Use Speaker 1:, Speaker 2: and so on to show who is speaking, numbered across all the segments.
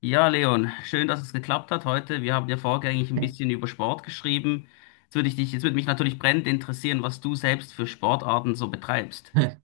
Speaker 1: Ja, Leon, schön, dass es geklappt hat heute. Wir haben ja vorgängig ein bisschen über Sport geschrieben. Jetzt würde ich dich, jetzt würde mich natürlich brennend interessieren, was du selbst für Sportarten so betreibst.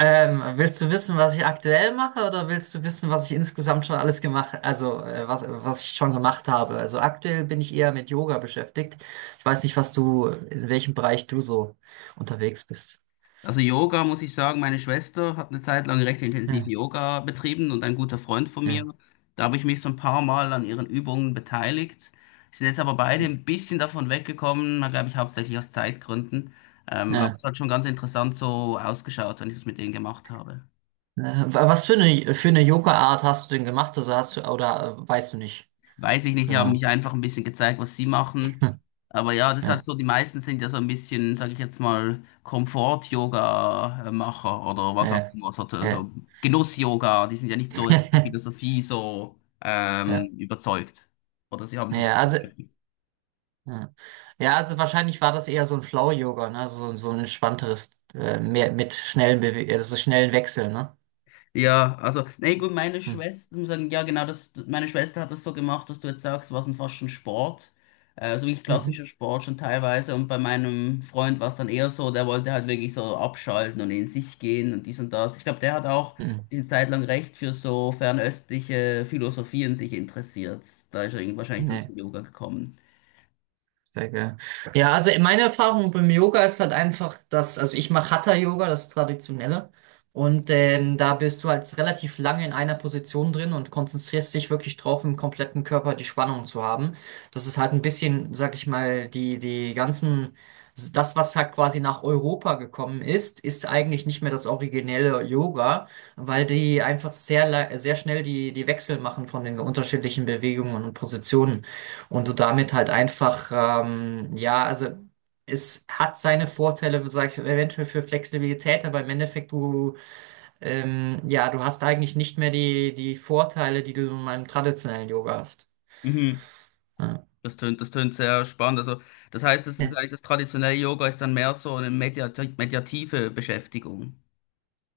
Speaker 2: Willst du wissen, was ich aktuell mache, oder willst du wissen, was ich insgesamt schon alles gemacht, also was ich schon gemacht habe? Also aktuell bin ich eher mit Yoga beschäftigt. Ich weiß nicht, in welchem Bereich du so unterwegs bist.
Speaker 1: Also Yoga, muss ich sagen, meine Schwester hat eine Zeit lang recht intensiv
Speaker 2: Ja,
Speaker 1: Yoga betrieben und ein guter Freund von mir.
Speaker 2: ja,
Speaker 1: Da habe ich mich so ein paar Mal an ihren Übungen beteiligt. Wir sind jetzt aber beide ein bisschen davon weggekommen, glaube ich, hauptsächlich aus Zeitgründen. Aber
Speaker 2: ja.
Speaker 1: es hat schon ganz interessant so ausgeschaut, wenn ich das mit denen gemacht habe.
Speaker 2: Was für eine Yoga-Art hast du denn gemacht? Also hast du, oder weißt du nicht?
Speaker 1: Weiß ich nicht, die haben
Speaker 2: Genau.
Speaker 1: mich einfach ein bisschen gezeigt, was sie machen.
Speaker 2: Hm,
Speaker 1: Aber ja, das hat
Speaker 2: ja,
Speaker 1: so, die meisten sind ja so ein bisschen, sage ich jetzt mal, Komfort-Yoga-Macher oder was auch
Speaker 2: ja,
Speaker 1: immer, so,
Speaker 2: ja.
Speaker 1: so Genuss-Yoga, die sind ja nicht so jetzt von der Philosophie so
Speaker 2: Ja,
Speaker 1: überzeugt. Oder sie haben sie
Speaker 2: ja,
Speaker 1: damit.
Speaker 2: also ja. Ja, also wahrscheinlich war das eher so ein Flow-Yoga, ne? Also so ein entspannteres, mehr mit schnellen Bewe also schnellen Wechseln, ne?
Speaker 1: Ja, also, nee, gut, meine
Speaker 2: Hm.
Speaker 1: Schwester, ich muss sagen, ja, genau, das, meine Schwester hat das so gemacht, was du jetzt sagst, war es dann fast schon Sport. So wirklich
Speaker 2: Mhm.
Speaker 1: klassischer Sport schon teilweise. Und bei meinem Freund war es dann eher so, der wollte halt wirklich so abschalten und in sich gehen und dies und das. Ich glaube, der hat auch
Speaker 2: Mhm.
Speaker 1: eine Zeit lang recht für so fernöstliche Philosophien sich interessiert. Da ist er irgendwie wahrscheinlich dann
Speaker 2: Nee.
Speaker 1: zum Yoga gekommen.
Speaker 2: Sehr geil. Ja, also meine Erfahrung beim Yoga ist halt einfach, dass, also ich mache Hatha-Yoga, das Traditionelle. Und da bist du halt relativ lange in einer Position drin und konzentrierst dich wirklich drauf, im kompletten Körper die Spannung zu haben. Das ist halt ein bisschen, sag ich mal, das, was halt quasi nach Europa gekommen ist, ist eigentlich nicht mehr das originelle Yoga, weil die einfach sehr schnell die Wechsel machen von den unterschiedlichen Bewegungen und Positionen. Und du damit halt einfach, ja, also es hat seine Vorteile, sag ich, eventuell für Flexibilität, aber im Endeffekt du hast eigentlich nicht mehr die Vorteile, die du in meinem traditionellen Yoga hast.
Speaker 1: Mhm. Das tönt sehr spannend. Also, das heißt, das ist
Speaker 2: Ja.
Speaker 1: eigentlich das traditionelle Yoga ist dann mehr so eine meditative Beschäftigung.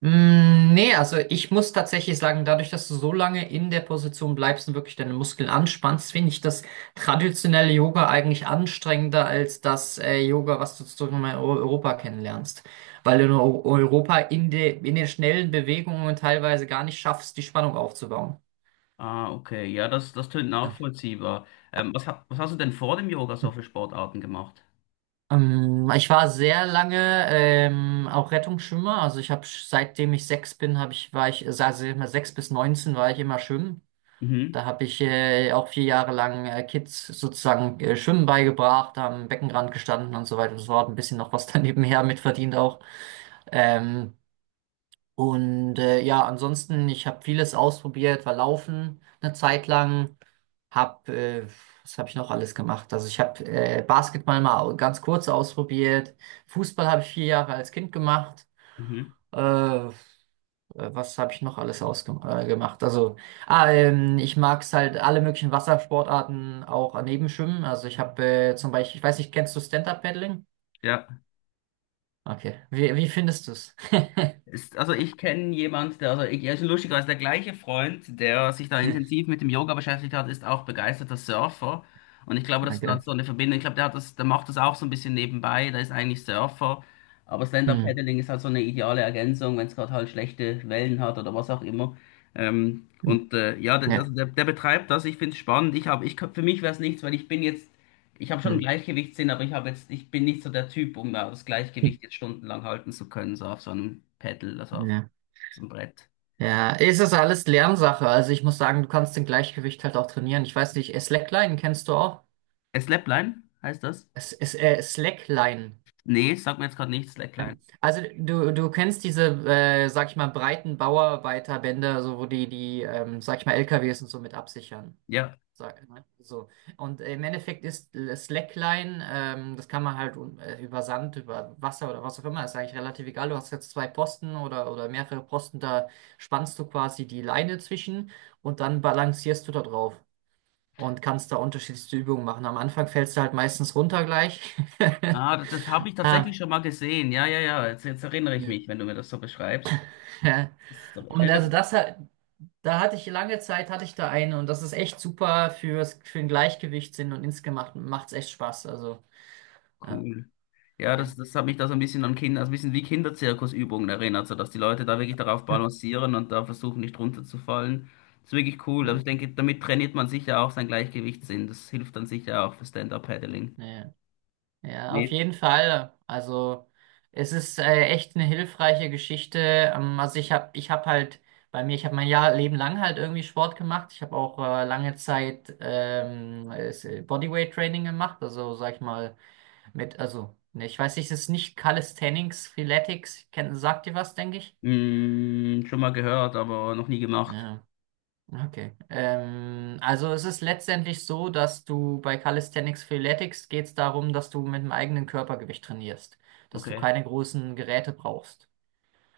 Speaker 2: Mm, nee, also ich muss tatsächlich sagen, dadurch, dass du so lange in der Position bleibst und wirklich deine Muskeln anspannst, finde ich das traditionelle Yoga eigentlich anstrengender als das Yoga, was du sozusagen in Europa kennenlernst. Weil du in Europa in den schnellen Bewegungen teilweise gar nicht schaffst, die Spannung aufzubauen.
Speaker 1: Ah, okay. Ja, das, das tönt
Speaker 2: Ja.
Speaker 1: nachvollziehbar. Was, was hast du denn vor dem Yoga so für Sportarten gemacht?
Speaker 2: Ich war sehr lange auch Rettungsschwimmer. Also ich habe seitdem ich 6 bin, habe ich, war ich, also immer 6 bis 19 war ich immer schwimmen.
Speaker 1: Mhm,
Speaker 2: Da habe ich auch 4 Jahre lang Kids sozusagen Schwimmen beigebracht, am Beckenrand gestanden und so weiter und so fort. Ein bisschen noch was daneben her mitverdient auch. Ähm, und ja, ansonsten, ich habe vieles ausprobiert, war Laufen eine Zeit lang, hab, äh, was habe ich noch alles gemacht? Also ich habe Basketball mal ganz kurz ausprobiert, Fußball habe ich 4 Jahre als Kind gemacht.
Speaker 1: mhm.
Speaker 2: Äh, äh, Was habe ich noch alles ausgemacht? Gemacht? Also, ich mag es halt alle möglichen Wassersportarten auch daneben schwimmen. Also ich habe zum Beispiel, ich weiß nicht, kennst du Stand-Up-Paddling?
Speaker 1: Ja.
Speaker 2: Okay. Wie findest du es?
Speaker 1: Ist, also ich kenne jemand, der, also ich, ja, ist lustigerweise der gleiche Freund, der sich da intensiv mit dem Yoga beschäftigt hat, ist auch begeisterter Surfer. Und ich glaube, das ist dann
Speaker 2: Okay.
Speaker 1: so eine Verbindung. Ich glaube, der hat das, der macht das auch so ein bisschen nebenbei. Der ist eigentlich Surfer. Aber
Speaker 2: Hm.
Speaker 1: Stand-Up-Paddling ist halt so eine ideale Ergänzung, wenn es gerade halt schlechte Wellen hat oder was auch immer.
Speaker 2: Hm.
Speaker 1: Ja, der, der,
Speaker 2: Ja.
Speaker 1: der betreibt das. Ich finde es spannend. Ich hab, ich, für mich wäre es nichts, weil ich bin jetzt ich habe schon einen
Speaker 2: Hm.
Speaker 1: Gleichgewichtssinn, aber ich habe jetzt, ich bin nicht so der Typ, um das
Speaker 2: Hm,
Speaker 1: Gleichgewicht jetzt stundenlang halten zu können, so auf so einem Pedal, also auf
Speaker 2: ja.
Speaker 1: so einem Brett.
Speaker 2: Ja, es ist alles Lernsache. Also ich muss sagen, du kannst den Gleichgewicht halt auch trainieren. Ich weiß nicht, Slackline kennst du auch?
Speaker 1: Slapline heißt das?
Speaker 2: Slackline.
Speaker 1: Nee, sagt mir jetzt gerade nichts. Slackline.
Speaker 2: Also du kennst diese, sag ich mal, breiten Bauarbeiterbänder, so wo die, sag ich mal, LKWs und so mit absichern.
Speaker 1: Ja.
Speaker 2: Sag, ne? So. Und im Endeffekt ist Slackline, das kann man halt über Sand, über Wasser oder was auch immer, ist eigentlich relativ egal. Du hast jetzt zwei Posten oder mehrere Posten, da spannst du quasi die Leine zwischen und dann balancierst du da drauf und kannst da unterschiedlichste Übungen machen. Am Anfang fällst du halt meistens runter gleich.
Speaker 1: Ah, das, das habe ich
Speaker 2: Ah,
Speaker 1: tatsächlich schon mal gesehen. Ja, ja, ja. Jetzt, jetzt erinnere ich
Speaker 2: ja.
Speaker 1: mich, wenn du mir das so beschreibst. Das ist so-
Speaker 2: Und also da hatte ich da eine und das ist echt super für den Gleichgewichtssinn und insgesamt macht es echt Spaß. Also, ja,
Speaker 1: Cool. Ja,
Speaker 2: ja,
Speaker 1: das, das hat mich da so ein bisschen an Kinder, also ein bisschen wie Kinderzirkusübungen erinnert, so dass die Leute da wirklich darauf balancieren und da versuchen nicht runterzufallen. Das ist wirklich cool. Aber ich
Speaker 2: ja,
Speaker 1: denke, damit trainiert man sicher auch sein Gleichgewichtssinn. Das hilft dann sicher auch für Stand-Up-Paddling.
Speaker 2: ja, ja, auf
Speaker 1: Nicht?
Speaker 2: jeden Fall. Also, es ist echt eine hilfreiche Geschichte. Also, ich hab halt bei mir, ich habe mein Jahr Leben lang halt irgendwie Sport gemacht. Ich habe auch lange Zeit Bodyweight Training gemacht. Also, sag ich mal, mit, also, ne, ich weiß nicht, es ist nicht Calisthenics, Freeletics, sagt ihr was, denke ich?
Speaker 1: Mm, schon mal gehört, aber noch nie gemacht.
Speaker 2: Ja, okay. Also es ist letztendlich so, dass du bei Calisthenics Freeletics geht es darum, dass du mit dem eigenen Körpergewicht trainierst, dass du
Speaker 1: Okay.
Speaker 2: keine großen Geräte brauchst.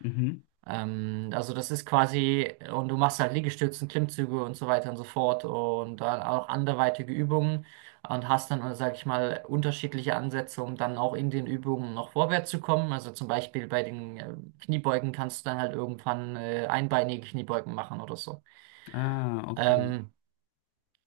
Speaker 1: Mhm.
Speaker 2: Also das ist quasi, und du machst halt Liegestützen, Klimmzüge und so weiter und so fort und dann auch anderweitige Übungen und hast dann, sag ich mal, unterschiedliche Ansätze, um dann auch in den Übungen noch vorwärts zu kommen. Also zum Beispiel bei den Kniebeugen kannst du dann halt irgendwann einbeinige Kniebeugen machen oder so.
Speaker 1: Ah, okay.
Speaker 2: Ähm,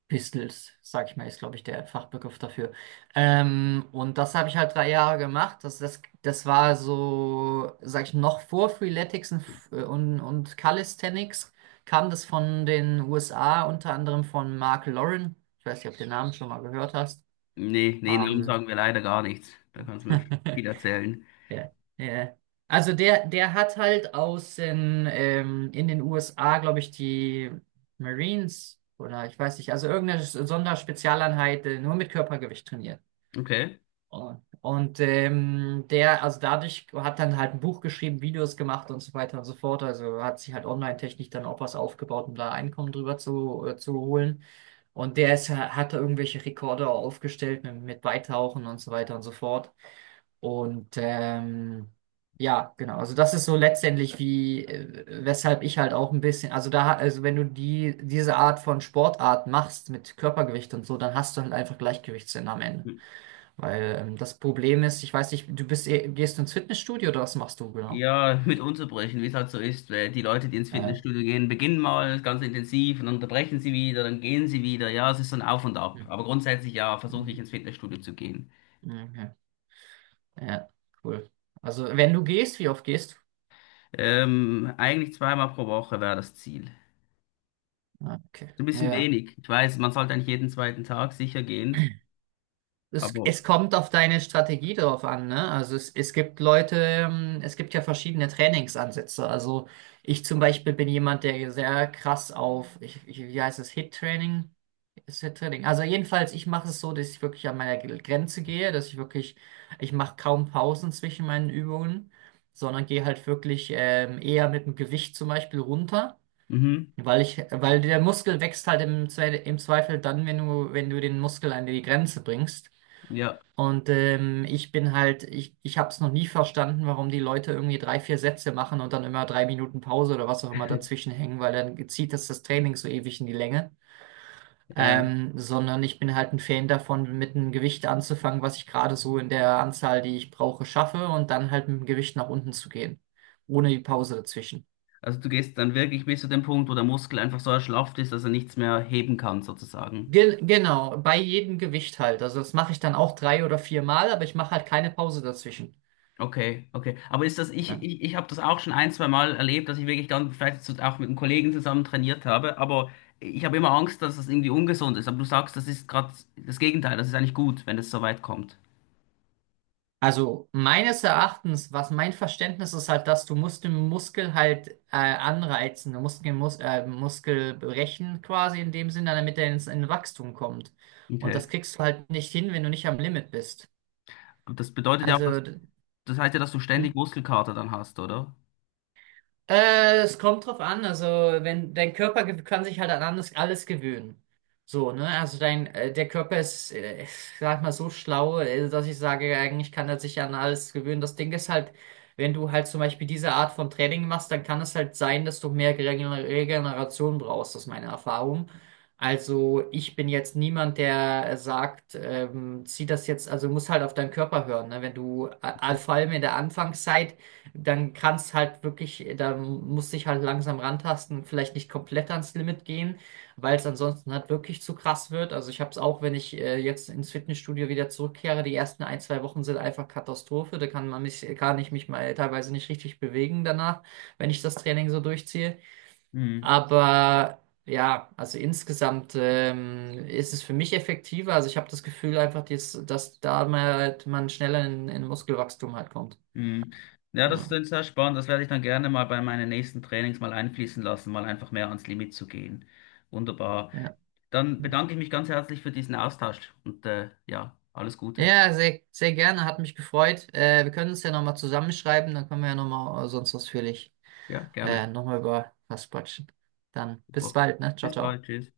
Speaker 2: Pistols, sag ich mal, ist, glaube ich, der Fachbegriff dafür. Und das habe ich halt 3 Jahre gemacht. Das war so, sag ich, noch vor Freeletics und Calisthenics kam das von den USA, unter anderem von Mark Lauren. Ich weiß nicht, ob du den Namen schon mal gehört hast.
Speaker 1: Nee, nee, Namen
Speaker 2: Ähm,
Speaker 1: sagen wir leider gar nichts. Da kannst du mir viel erzählen.
Speaker 2: Ja, ja. Also der hat halt in den USA, glaube ich, die Marines oder ich weiß nicht, also irgendeine Sonderspezialeinheit nur mit Körpergewicht trainiert.
Speaker 1: Okay.
Speaker 2: Und also dadurch hat dann halt ein Buch geschrieben, Videos gemacht und so weiter und so fort. Also hat sich halt online-technisch dann auch was aufgebaut, um da Einkommen drüber zu holen. Und der hat da irgendwelche Rekorde aufgestellt mit Beitauchen und so weiter und so fort. Und ja, genau. Also das ist so letztendlich wie, weshalb ich halt auch ein bisschen, also da, also wenn du diese Art von Sportart machst mit Körpergewicht und so, dann hast du halt einfach Gleichgewichtssinn am Ende.
Speaker 1: Hm.
Speaker 2: Weil das Problem ist, ich weiß nicht, gehst du ins Fitnessstudio oder was machst du genau?
Speaker 1: Ja, mit Unterbrechen, wie es halt so ist, weil die Leute, die ins
Speaker 2: Äh,
Speaker 1: Fitnessstudio gehen, beginnen mal ganz intensiv und dann unterbrechen sie wieder, dann gehen sie wieder. Ja, es ist so ein Auf und Ab.
Speaker 2: hm,
Speaker 1: Aber grundsätzlich ja, versuche ich
Speaker 2: hm,
Speaker 1: ins Fitnessstudio zu gehen.
Speaker 2: okay. Ja, cool. Also wenn du gehst, wie oft gehst
Speaker 1: Eigentlich zweimal pro Woche wäre das Ziel.
Speaker 2: du? Ah, okay.
Speaker 1: So ein bisschen
Speaker 2: Ja.
Speaker 1: wenig. Ich weiß, man sollte eigentlich jeden zweiten Tag sicher gehen,
Speaker 2: Es,
Speaker 1: aber
Speaker 2: es kommt auf deine Strategie drauf an, ne? Also es gibt Leute, es gibt ja verschiedene Trainingsansätze. Also ich zum Beispiel bin jemand, der sehr krass auf, ich, wie heißt es, Hit-Training? Ist Hit-Training. Also jedenfalls, ich mache es so, dass ich wirklich an meiner Grenze gehe, ich mache kaum Pausen zwischen meinen Übungen, sondern gehe halt wirklich eher mit dem Gewicht zum Beispiel runter.
Speaker 1: mhm,
Speaker 2: Weil der Muskel wächst halt im Zweifel dann, wenn du den Muskel an die Grenze bringst.
Speaker 1: ja.
Speaker 2: Und ich bin halt, ich habe es noch nie verstanden, warum die Leute irgendwie drei, vier Sätze machen und dann immer 3 Minuten Pause oder was auch immer dazwischen hängen, weil dann zieht das das Training so ewig in die Länge.
Speaker 1: Ja.
Speaker 2: Sondern ich bin halt ein Fan davon, mit einem Gewicht anzufangen, was ich gerade so in der Anzahl, die ich brauche, schaffe und dann halt mit dem Gewicht nach unten zu gehen, ohne die Pause dazwischen.
Speaker 1: Also du gehst dann wirklich bis zu dem Punkt, wo der Muskel einfach so erschlafft ist, dass er nichts mehr heben kann, sozusagen.
Speaker 2: Ge Genau, bei jedem Gewicht halt. Also das mache ich dann auch 3 oder 4 Mal, aber ich mache halt keine Pause dazwischen.
Speaker 1: Okay, okay. Aber ist das, ich,
Speaker 2: Ja.
Speaker 1: ich, ich habe das auch schon ein, zwei Mal erlebt, dass ich wirklich dann vielleicht auch mit einem Kollegen zusammen trainiert habe, aber ich habe immer Angst, dass das irgendwie ungesund ist. Aber du sagst, das ist gerade das Gegenteil, das ist eigentlich gut, wenn es so weit kommt.
Speaker 2: Also meines Erachtens, was mein Verständnis ist, halt, dass du musst den Muskel halt anreizen, du musst den Muskel brechen quasi in dem Sinne, damit er ins in Wachstum kommt. Und
Speaker 1: Okay.
Speaker 2: das kriegst du halt nicht hin, wenn du nicht am Limit bist.
Speaker 1: Und das bedeutet ja auch,
Speaker 2: Also,
Speaker 1: dass, das heißt ja, dass du ständig
Speaker 2: hm?
Speaker 1: Muskelkater dann hast, oder?
Speaker 2: Es kommt drauf an, also wenn dein Körper kann sich halt an alles gewöhnen. So, ne? Also der Körper ist, ich sag mal, so schlau, dass ich sage, eigentlich kann er sich an alles gewöhnen. Das Ding ist halt, wenn du halt zum Beispiel diese Art von Training machst, dann kann es halt sein, dass du mehr Regeneration brauchst, das ist meine Erfahrung. Also ich bin jetzt niemand, der sagt, zieh das jetzt, also muss halt auf deinen Körper hören, ne? Wenn du, vor allem in der Anfangszeit, dann kannst halt wirklich, da musst dich halt langsam rantasten, vielleicht nicht komplett ans Limit gehen, weil es ansonsten halt wirklich zu krass wird. Also ich habe es auch, wenn ich jetzt ins Fitnessstudio wieder zurückkehre, die ersten 1, 2 Wochen sind einfach Katastrophe. Da kann ich mich mal teilweise nicht richtig bewegen danach, wenn ich das Training so durchziehe.
Speaker 1: Mhm.
Speaker 2: Aber ja, also insgesamt ist es für mich effektiver. Also ich habe das Gefühl einfach, dass da mal halt man schneller in Muskelwachstum halt kommt.
Speaker 1: Mhm. Ja, das
Speaker 2: Ja.
Speaker 1: ist sehr spannend. Das werde ich dann gerne mal bei meinen nächsten Trainings mal einfließen lassen, mal einfach mehr ans Limit zu gehen. Wunderbar.
Speaker 2: Ja.
Speaker 1: Dann
Speaker 2: Hm.
Speaker 1: bedanke ich mich ganz herzlich für diesen Austausch und ja, alles Gute.
Speaker 2: Ja, sehr, sehr gerne, hat mich gefreut. Wir können uns ja nochmal zusammenschreiben, dann können wir ja nochmal sonst ausführlich
Speaker 1: Ja, gerne.
Speaker 2: nochmal über was quatschen. Dann
Speaker 1: Super.
Speaker 2: bis bald, ne? Ciao,
Speaker 1: Bis bald.
Speaker 2: ciao.
Speaker 1: Tschüss.